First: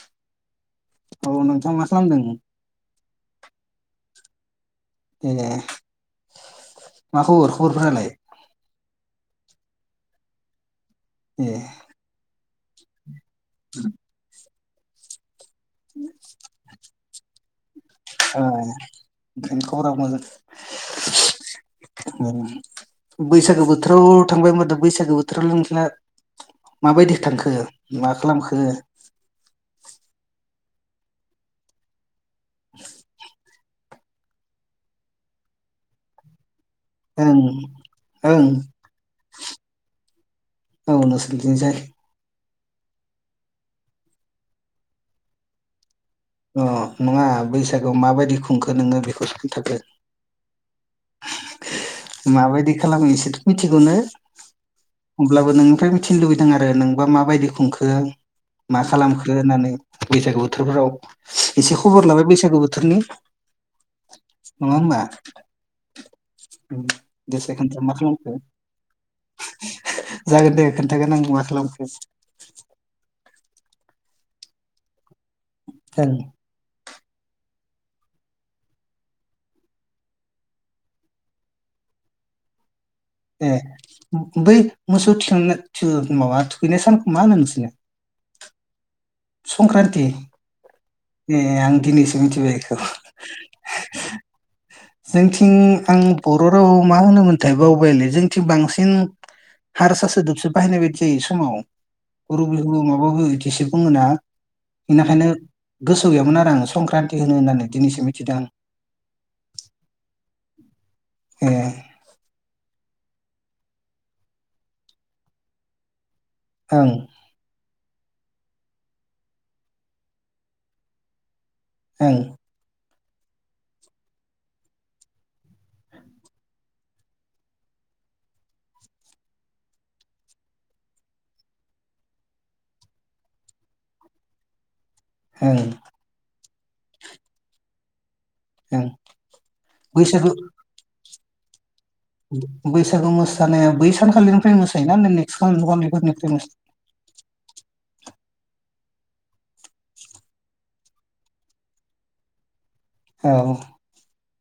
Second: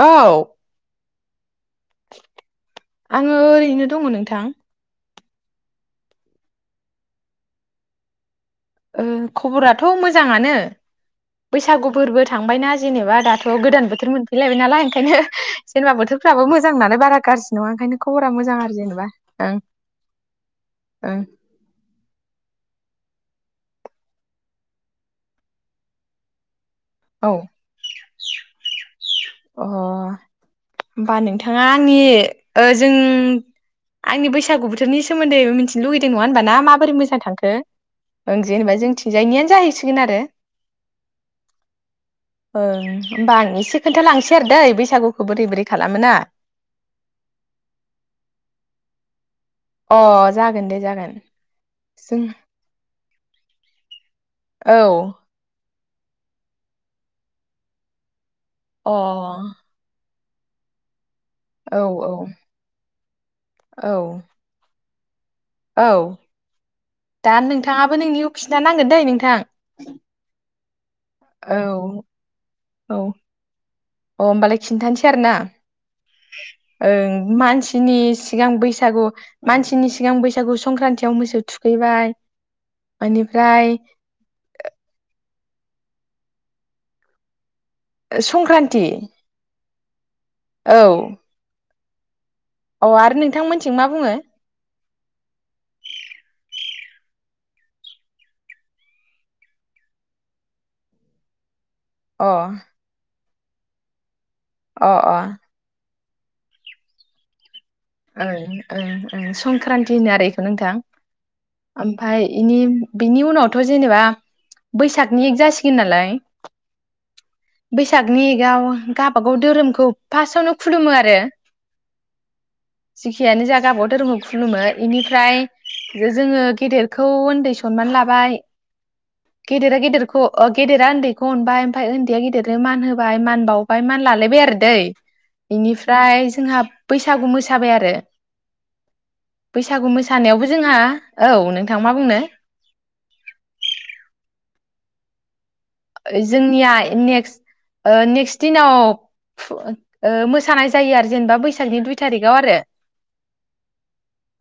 औ औ नोंथां मा खालामदों? आङो ओरैनो दङ नोंथां ए मा खबर खबरफोरालाय ओ खबराथ' मोजाङानो ए बैसागु फोरबो थांबायना जेनेबा दा थ' गोदान बोथोर मोनफैलाय नालाय ओंखायनो जेनेबा बोथोरफ्राबो मोजां नालाय बारा गाज्रि नङा ओंखायनो खबरा ओ मोजां आरो जेनेबा ओं ओंखायनो खबरा मोजां ओं बैसागो बोथोराव थांबाय होनोमबाथा बैसागो बोथोरावल' नोंसोना माबायदि ओं थांखो मा खालामखो? अ होमबा नोंथाङा आंनि ओ जों आंनि बैसागु बोथोरनि सोमोन्दै मिथिनो लुगैदों नङा होनबा ना मा बोरै मोजां ओं थांखो ओं जेनेबा जोंथिंजायनियानो जाहैसिगोन आरो औ नोंसोरनिथिंजाय ओं होमबा आं एसे खोन्थालांसै आरो दै बैसागुखौ बोरै बोरै खालामोना अ नङा बैसागोआव माबायदि खुंखो नोङो बेखौ अ जागोन दे जागोन जों माबायदि खालामो इसोरथ' मिथिगौनो अब्लाबो नोंनिफ्राय थिनो लुगैदों आरो नोंबा माबायदि खुंखो मा अ खालामखो होननानै बैसागु बोथोरफोराव एसे औ खबर लाबाय बैसागु बोथोरनि औ नङा होनबा। औ दा देसाय खोन्था मा नोंथाङाबो नोंनिखौ खालामखो खिनथा नांगोन दै नोंथां? जागोन दे खोन्थागोन आं औ [unintelligible] औ अ होनबालाय खिन [unintelligible] आरोना। ओं ओं मानसिनि सिगां बैसागु मानसिनि सिगां बैसागु संक्रान्तियाव मोसौ थुखैबाय। ए बेनिफ्राय बै मोसौ थिखांनो थु माबा थुखैनाय सानखौ मा होनो नोंसिनि संक्रान्ति संक्रान्ति औ ए नों [inaudible] मिथिबाय बेखौ। औ आरो नोंथांमोनथिं मा बुङो जोंनिथिं आं बर' रावाव मा होनोमोनथाय बावबायलै जोंथिं बांसिन हारसा सोदोबसे बाहायनाय बायदि जायो समाव। अ [unintelligible] एसे दङनामा? अ अ। गोसो गैयामोन आरो आं संक्रान्तथि होनो होन्नानै। ओं संक्रान्ति होनो आरो बेखौ नोंथां ए ओमफ्राय इनि बिनि उनावथ' जेनेबा बैसागनि एक जासिगोन नालाय ओं। बैसागनि गाव गावबा गाव धोरोमखौ फार्स्टावनो खुलुमो आरो। ओं। जेखियानो जा गबाव धोरोमखौ खुलुमो बेनिफ्राय जोङो गेदेरखौ उन्दै सनमान लाबाय गेदेरा गेदेरखौ गेदेरा उन्दैखौ अनबाय ओमफ्राय खेदया गिदिरनो मान होबाय मान बावबाय मान लालायबाय आरो दै। ओं बेनिफ्राय जोंहा बैसागु मोसाबाय आरो ओं बैसागु मोसानायावबो जोंहा औ नों बैसागु मोसानाया बै सानखालिनिफ्राय मोसानाय बेना जोंनिया नेक्स्ट नेक्स्ट दिनाव फु ओ ओ मोसानाय जायो आरो जेनेबा बैसागनि दुइ थारिखाव आरो औ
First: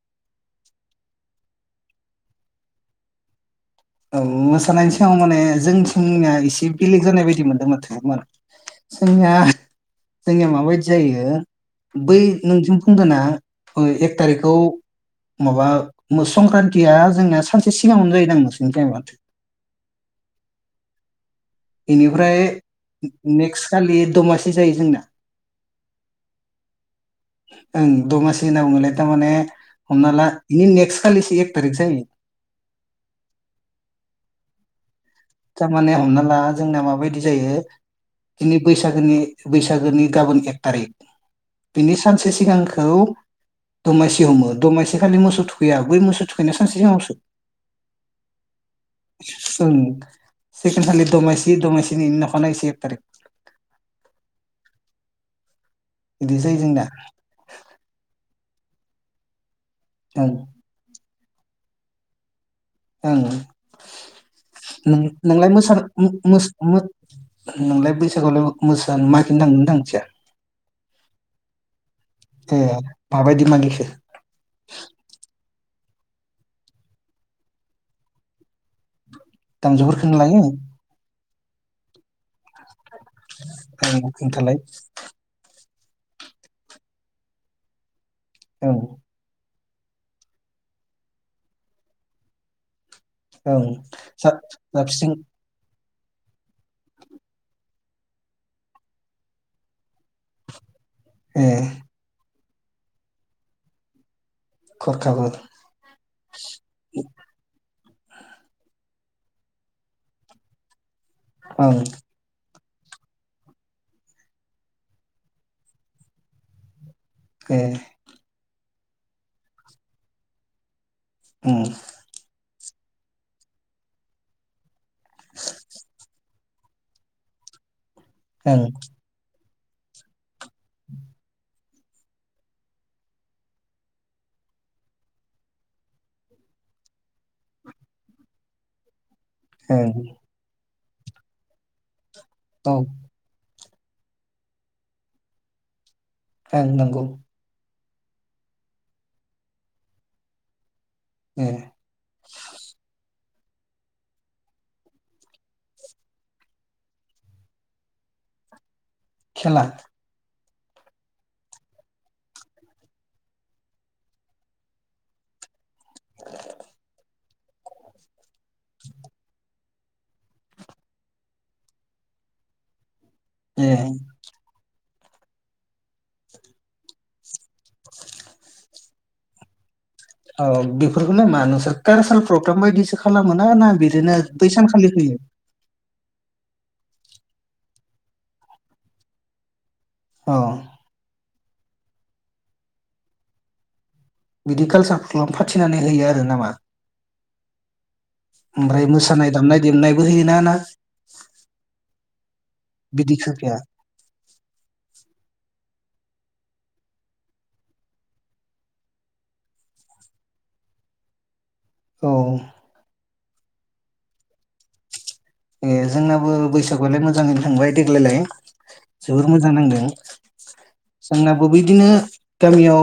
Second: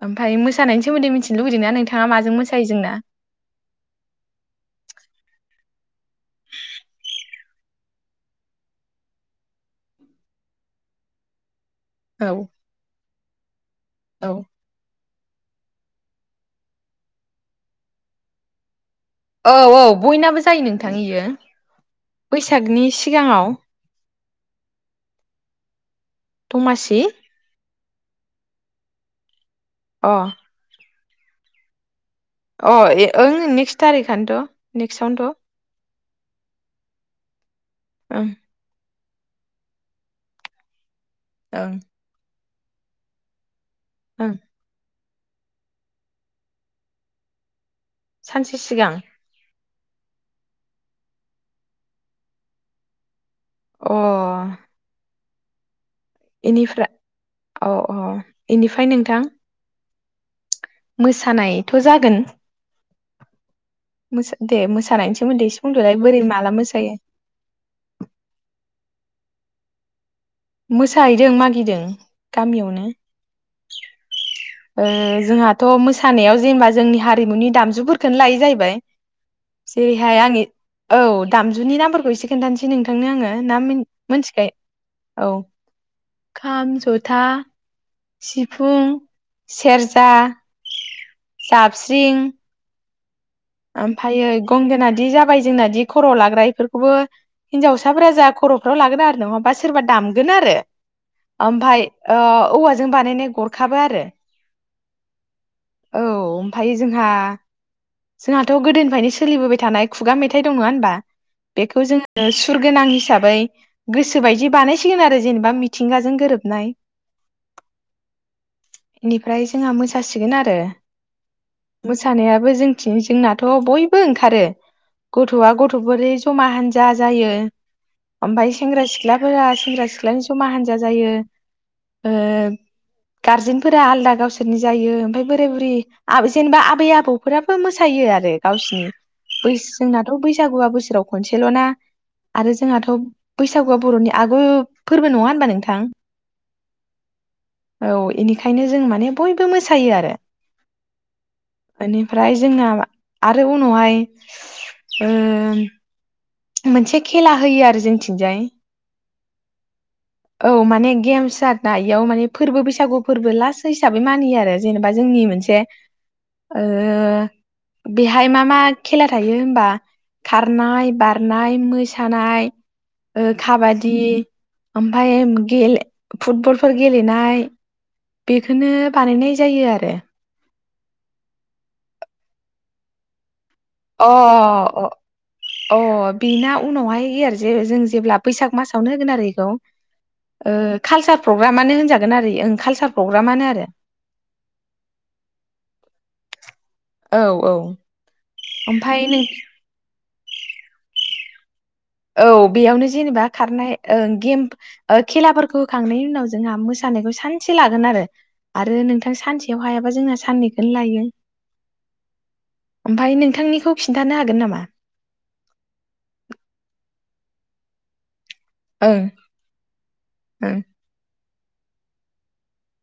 ओमफाय मोसानायनि सोमोन्दै मिथिनो लुबैदोंना नोंथाङा माजों मोसायो जोंना औ मोसानायनि सिगां माने जोंथिंनिया एसे बेलेग जानाय बायदि मोनदों माथो मा जोंनिया जोंनिया माबायदि जायो बै औ नोंजों बुंदोना ओ एक औ थारिखखौ माबा मो संक्रान्तिया जोंनिया सानसे सिगाङावनो जायोदां माथो जोंन्थायमा औ औ बयनाबो जायो नोंथां इयो बेनिफ्राय बैसागनि सिगाङाव नेक्स खालि दमासि जायो जोंना दमासि ओं दमासि होनना बुङोलाय थारमाने अ हमनाला इनि नेक्स खालिसो एक थारिख जायो अ ओं नेक्स थारिखआनोथ' नेक्सआवनो थ' थामाने हमना ला जोंना माबायदि जायो ओं जोंनि बैस सागोनि बैसागोनि गाबोन एक टारिक ओं बिनि सानसे सिगां खौ दमासि ओं हमो दमासि बेखालि मोसौ थुखैया बै मोसौ थुखैनाय सानसे उनावसो सानसे सिगां ओं से खोनथानि दमायसि दमायसिनि उनाव अखानायै से तारिख अ बिदि जायो जोंना एनिफ्रा औ अ एनिफ्राय नोंथां ओं मोसानायथ' जागोन मोसा दे [unintelligible] मोसानायनि सोमोन्दै एसे बुंदोलाय बोरै माला नों मोसायो थांनो थांदिया मोसाहैदों मागिदों ए गामियावनो माबायदि मागिखो ओ जोंहाथ' मोसा सानायाव जेनेबा जोंनि हारिमुनि दामजुफोरखौनो लायो जाहैबाय दामजुफोरखौनो जेरैहाय लायो आङि औ दामजुनि नामफोरखौ एसे खोनथानोसै नों थांनो आङो ना मिन ओं नोंथालाय मोनथिखायो खाम जथा ओं सिफुं सेरजा जाबस्रिं ओं ओमफ्रायो गंगोनादि जाबस्रिं जाबाय जोंनादि खर' लाग्रा इफोरखौबो हिन्जावसाफोरा जा खर'फ्राव लागोन आरो नङाबा सोरबा दामगोन आरो ए ओमफाय ओ औवाजों बानायनाय गरखाबो आरो खरखाबो औ ओमफ्राय जोंहा जोंहाथ' गोदोनिफ्रायनो सोलिबोबाय थानाय खुगा मेथाइ दं नङा होनबा ओं बेखौ जोङो सुर गोनां हिसाबै गोसोबायदि बानायसिगोन आरो जेनेबा मिथिंगाजों गोरोबनाय ए बेनिफ्राय जोंहा मोसासिगोन आरो ओं मोसानायाबो जों जोंनाथ' बयबो ओंखारो गथ'आ गथ'फोर जमा हान्जा जायो ओमफाय ओं सेंग्रा सिख्लाफोरा सेंग्रा सिख्ला जमा हानजा जायो ओ गारजेनफोरा आलदा गावसोरनि जायो ओमफ्राय बोराय बुरै जेनेबा आबै आबौफोरा मोसायो आरो गावसिनि बै ओं जोंनाथ' बैसागुआ बो सोराव खनसेल'ना आरो औ जोंहाथ' बै सागुआ बर'नि आगु फोरबो नङा होनबा नोंथां ए नंगौ औ इनिखायनो जों माने बयबो मोसायो आरो ए फ्राय जोंना आरो उनावहाय ओ मोनसे खेला होयो आरो जोंथिंजाय खेला औ माने गेमस आरोना इयावमाने फोरबो बैसागु फोरबो लास्ट हिसाबै मानियो आरो जेनेबा जोंनि मोनसे ओ बे हाय मा मा खेला थायो होनबा खारनाय बारनाय मोसानाय ओ ए काबादि ओमफाय गेले फुटबलफोर गेलेनाय बेखोनो बानायनाय जायो आरो। औ बेफोरखौनो मा नोंसोर कालसार प्रग्राम बायदिसो खालामो। ना ना अ बिदिनो बै अ सानखालि होयो। अ बेना उनावहाय जे जों जेब्ला बैसाग मासावनो होगोन आरो बेखौ। अ खालसार प्रग्रामानो होनजागोन आरो कालसार प्रग्रामानो आरो बिदि कालसार [unintelligible] फाथिनानै होयो आरो नामा? औ औ। ओमफ्राय ओमफाय नों मोसानाय दामनाय-देनाय [unintelligible] ना ना औ। बेयावनो जेनेबा बिदिखो होफाया खारनाय गेम खेलाफोरखौ होखांनायनि उनाव जोंहा मोसानायखौ सानसे लागोन आरो आरो नोंथां सानसेयाव हायाबा जोंहा साननैखौनो लायो। औ। ओमफाय नोंथांनिखौ खिन्थानो हागोन नामा? ए जोंनाबो बैसागुआलाय मोजाङैनो थांबाय देग्लायलाय। ओं जोबोर मोजां नांदों। ओं जोंनाबो बिदिनो गामियाव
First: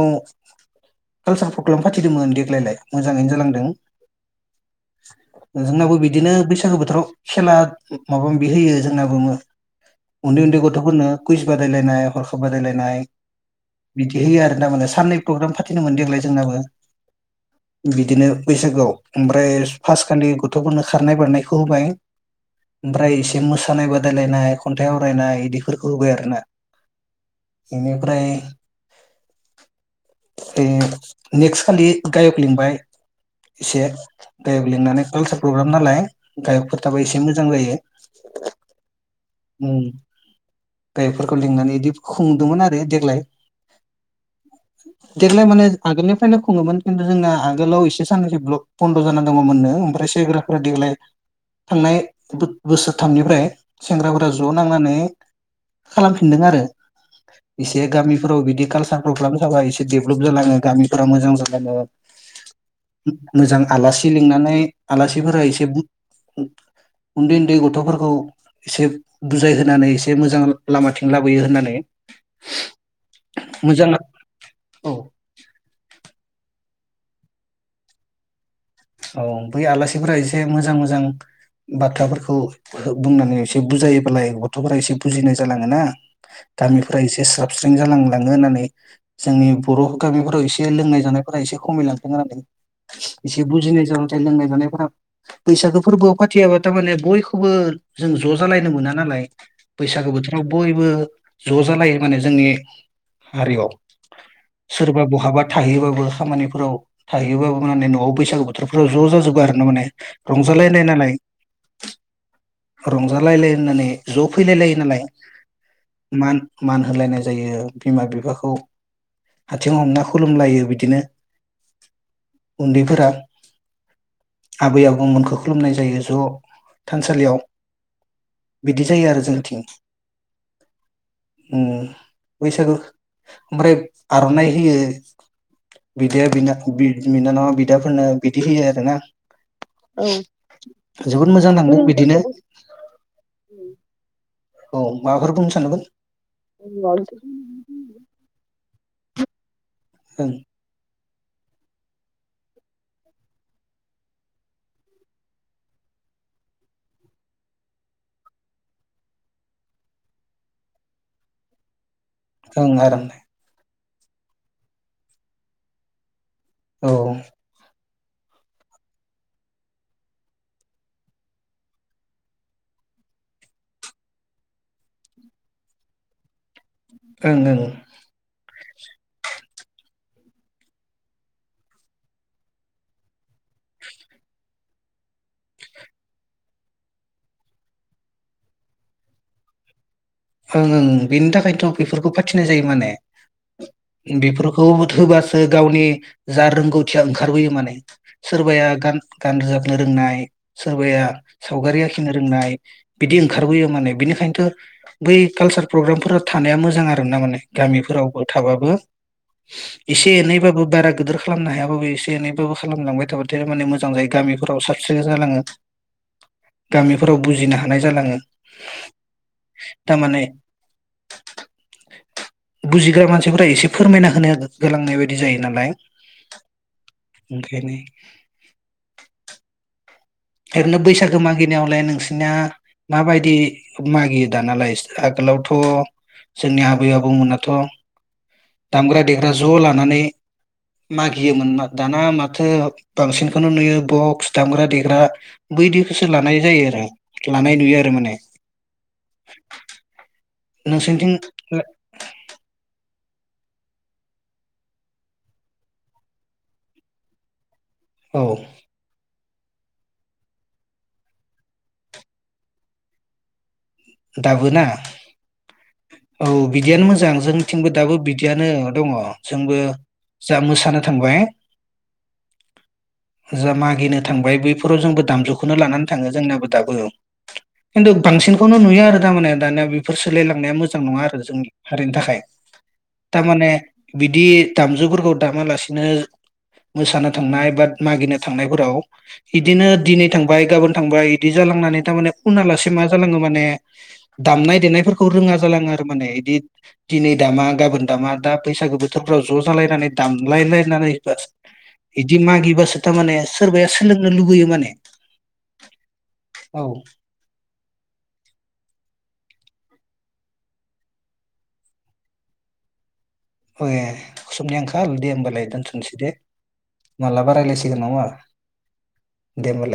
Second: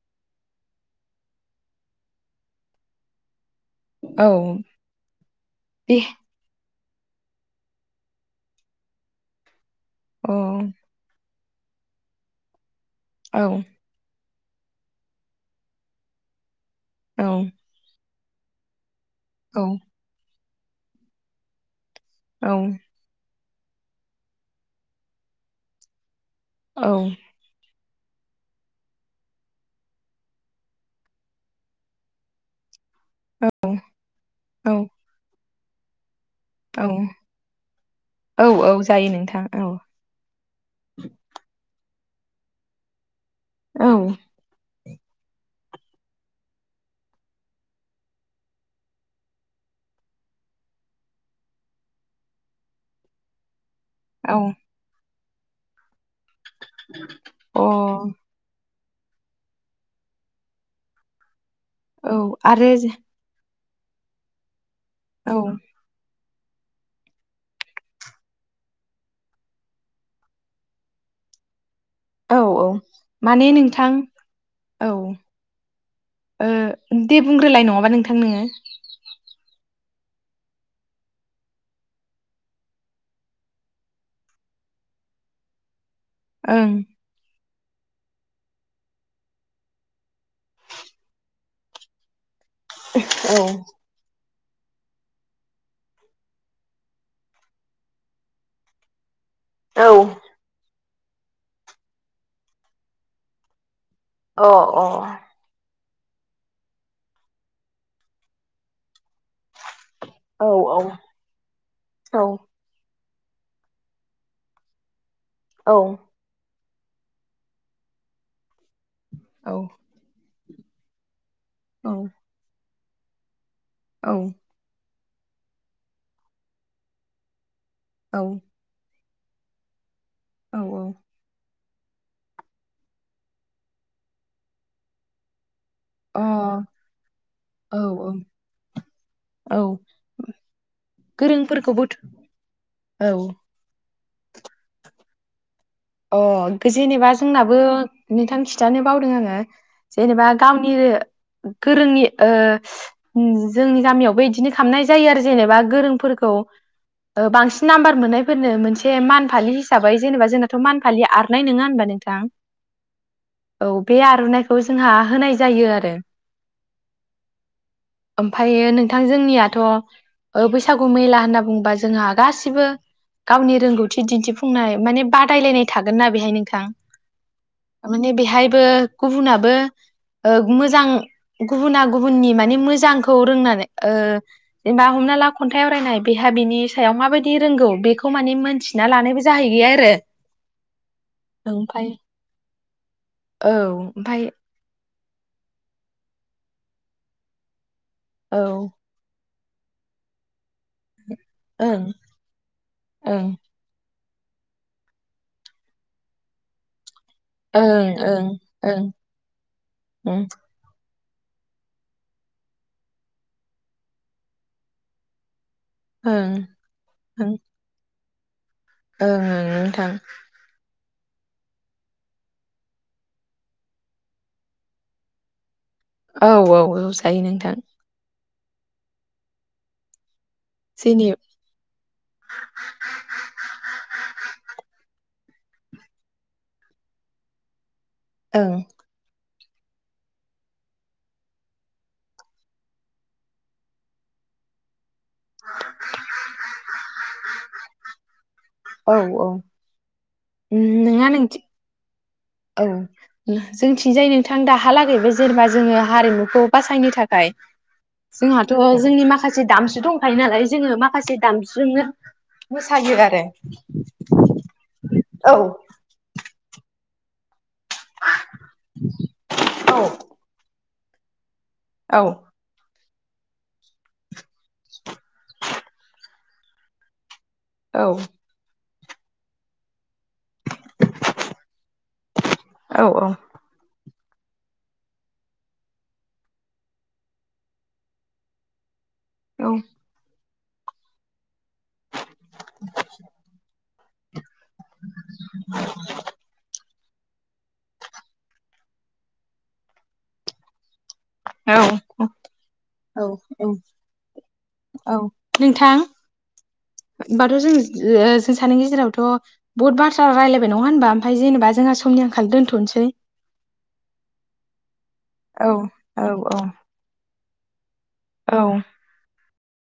कालसार प्रग्राम फाथिदोंमोन देग्लायलाय मोजाङैनो जालांदों। औ जोंनाबो बे बिदिनो बैसागो बोथोर। [unintelligible] खेला माबा माबि होयो जोंना बुङो। अ औ उन्दै उन्दै गथ'फोरनो कुइस बादायलायनाय हरखाब बादायलायनाय औ बिदि होयो आरो ना माने साननै प्रग्राम फाथिदोंमोन देग्लाय जोंनाबो। औ। बिदिनो बैसागुआव। ओमफ्राय औ फासखालि गथ'फोरनो खारनाय बारनायखौ होबाय। औ ओमफ्राय मोसानाय बादायलायनाय खन्थाइ आवरायनाय बिदिफोरखौ होबाय आरो ना। औ। बेनिफ्राय बे नेक्स्ट खालि गायक लिंबाय एसे गाइक औ लिंनानै कालसार। प्रग्राम नालाय औ थाबा एसे मोजां जायो औ औ जायो नोंथां औ ओम गाइकफोरखौ लिंनानै बिदि। खुंदोंमोन आरो देग्लाय औ देग्लाय माने आगोलनिफ्रायनो खुङोमोन खिन्थु जोंना आगोलाव एसे साननैसो ब्लक बन्द' जाना दङमोननो ओमफ्राय सेंग्राफ्रा देग्लाय थांनाय बोसोरथामनिफ्राय सेंग्राफोरा औ ज' नांनानै खालामफिनदों आरो अ एसे औ गामिफोराव बिदि कालसार प्रग्राम थाबा एसे देभेलप जालाङो गामिफोरा मोजां जाब औ आरो मोजां आलासि लिंनानै औ आलासिफोरा एसे उन्दै उन्दै गथ'फोरखौ एसे बुजायहोनानै एसे मोजां लामाथिं लाबोयो होननानै औ औ माने मोजां नोंथां औ ओ दे बुंग्रोलाय नङाबा नोंथां नोङो औ बै आलासिफोरा एसे मोजां मोजां बाथ्राफोरखौ बुंनानै एसे बुजायोब्लालाय गथ'फोरा एसे बुजिनाय जालाङोना ओं गामिफोरा एसे स्राब साबस्रिं जालांलाङो होननानै जोंनि बर' गामिफोराव एसे लोंनाय जानायफोरा एसे खमायलांथों होननानै औ नाथाय लोंनाय जानायफोरा बैसागो फोरबोआव फाथियाबा थ' माने बयखौबो जों ज' जालायनो मोना नालाय औ बैसागो बोथोराव बयबो ज' जालायो माने जोंनि हारियाव अ सोरबा बहाबा थाहैयोबाबो बबेबा खामानिफोराव थाहैयोबाबो माने न'आव बैसागु बोथोरफोराव ज जाजोबो आर नंगने औ रंजालायनाय नालाय औ रंजालायलाय होननानै ज' फैलायलायो नालाय औ मान मान होलायनाय जायो बिमा बिफाखौ औ हाथिं हमना खुलु लुमलायो बिदिनो औ उन्दैफोरा दा आबै आब दंमोनखौ खुलुमनाय जायो ज' थानसालियाव बिदि जायो आरो जोंथिं औ औ उम बैसागो ओमफ्राय आर'नाइ होयो बिदाया बिना बि बिनानावा बिदा औ फोरनो बिदि होयो आरोना औ औ जोबोद मोजां नाङो गोरोंफोरखौबोथ' बिदिनो औ औ माबाफोर बुंनो सानदोंमोन अ जेनेबा जोंनाबो नोंथां खि थानो बावदों आङो जेनेबा ओं गावनि गोरोंनि ओ जोंनि गामियावबो इदिनो खालामनाय जायो आरो जेनेबा गोरोंफोरखौ ओ बांसिन नाम्बार मोननायफोरनो मोनसे मान फालि हिसाबै जेनेबा जोंना थ' मान फालि आरनाय नङा होनबा नों ओं आरनाइ औ बे आर'नाइखौ जोंहा होनाय जायो आरो औ ओमफायो नोंथां जोंनियाथ' ओ बैसागु मेला होनना बुंबा जोंहा गासिबो गावनि रोंगौथि दिन्थिफुंनाय माने बा दायलायनाय थागोनना बेहाय नों थां ओं ओं थारमाने बेहायबो गुबुनाबो ओ मोजां गुबुना गुबुननि माने मोजांखौ रोंना बे ओ जेनबा हमना ला खन्थाइ आवरायनाय बेहा बिनि सायाव माबायदि रोंगौ बेखौ माने मोनथिना लानायबो जाहैयो आरो ओं ओं बेनि थाखायथ' ओमफ्राय बेफोरखौ फाथिनाय जायो माने औ ओमफाय बेफोरखौ होबासो गावनि जा रोंगौथिया ओंखारबोयो माने औ सोरबाया ओं गान गान रोजाबनो रोंनाय सोरबाया सावगारि ओं आखिनो रोंनाय बिदि ओं ओंखारबोयो माने बिनिख खायनोथ बै कालसार प्रग्रामफोरा थानाया मोजां आरो दोंना माने ओं गामिफोरावबो ओं थाबाबो ओं एसे ओं एनैबाबो बारा गोदोर खालामनो हायाबाबो एसे एनैबाबो खालामलांबाय थाबाथाय माने मोजां जायो गामिफोराव साबसिन जालाङो ओं गामिफोराव बुजिनो हानाय जालाङो ओं नों थामाने बुजिग्रा मानसिफोरा एसे फोरमायना होनो गोलांनाय बायदि जायो नालाय औ औ औ जायो नोंथां ओंखायनो ओरैनो जोंनि बैसागो मागिनायावलाय नोंसिनिया माबायदि मागियो दानालाय गोलावथ' जोंनि आबै आबौमोनाथ' ओं दामग्रा दे ग्रा ज' लानानै मागियोमोन दाना माथो बांसिनखौनो नुयो बक्स दामग्रा देग्रा बैदिखोसो लानाय जायो आरो लानाय नुयो आरो माने। औ औ। नोंसोरनिथिं [unintelligible] औ जोंथिंजाय नोंथां दाहालागै बे जेनेबा जोङो हारिमुखौ बासायनो थाखाय औ जोंहाथ' जोंनि मा माखासे दामजु दंखायो नालाय जोङो माखासे दामजुजोंनो मोसायो आरो। दाबोना? औ औ बिदियानो मोजां। जों थिंबो दाबो बिदियानो दङ जोंबो औ जा मोसानो थांबाय औ जा मागिनो थांबाय बैफोराव जोंबो दामजुखौनो लानानै थाङो जोंना बो दाबो औ खिनथु बांसिनखौनो नु गैया आरो दा माने दानिया बे फोर सोलायलांनाया मोजां नङा आरो जोंनि हारिनि थाखाय औ थामाने बिदि दामजुफोरखौ दामालासिनो मोसानो थांनाय बा मागिनो थांनायफोराव इदिनो दिनै थां बाय गाबोन थांबाय दि जालांनानै थारमाने उनालासे मा जालांङो माने दामनाय देनायफोरखौ रोंङा जालांङो आरो माने इदि दिनै दामा गाबोन दामा दा बैसागो बोथोरफ्राव ज' जालायनानै दामलाय लायनानै इदि मागिबासो औ थामाने औ सोरबाया सोलोंनो लुबैयो माने। औ बाथ' जों [unintelligible] जों सानै गेजेरावथ' बुहुत बाथ्रा रायज्लायबाय। नंङा होनबा? ओमफ्राय जेनबा जोंहा समनि आंखाल दोनथ'नसै। ए समनि आंखा खाल दे होमबालाय औ दोनथ'नसै औ दे माला बा रायलाय [unintelligible] दे औ ओमबालाय।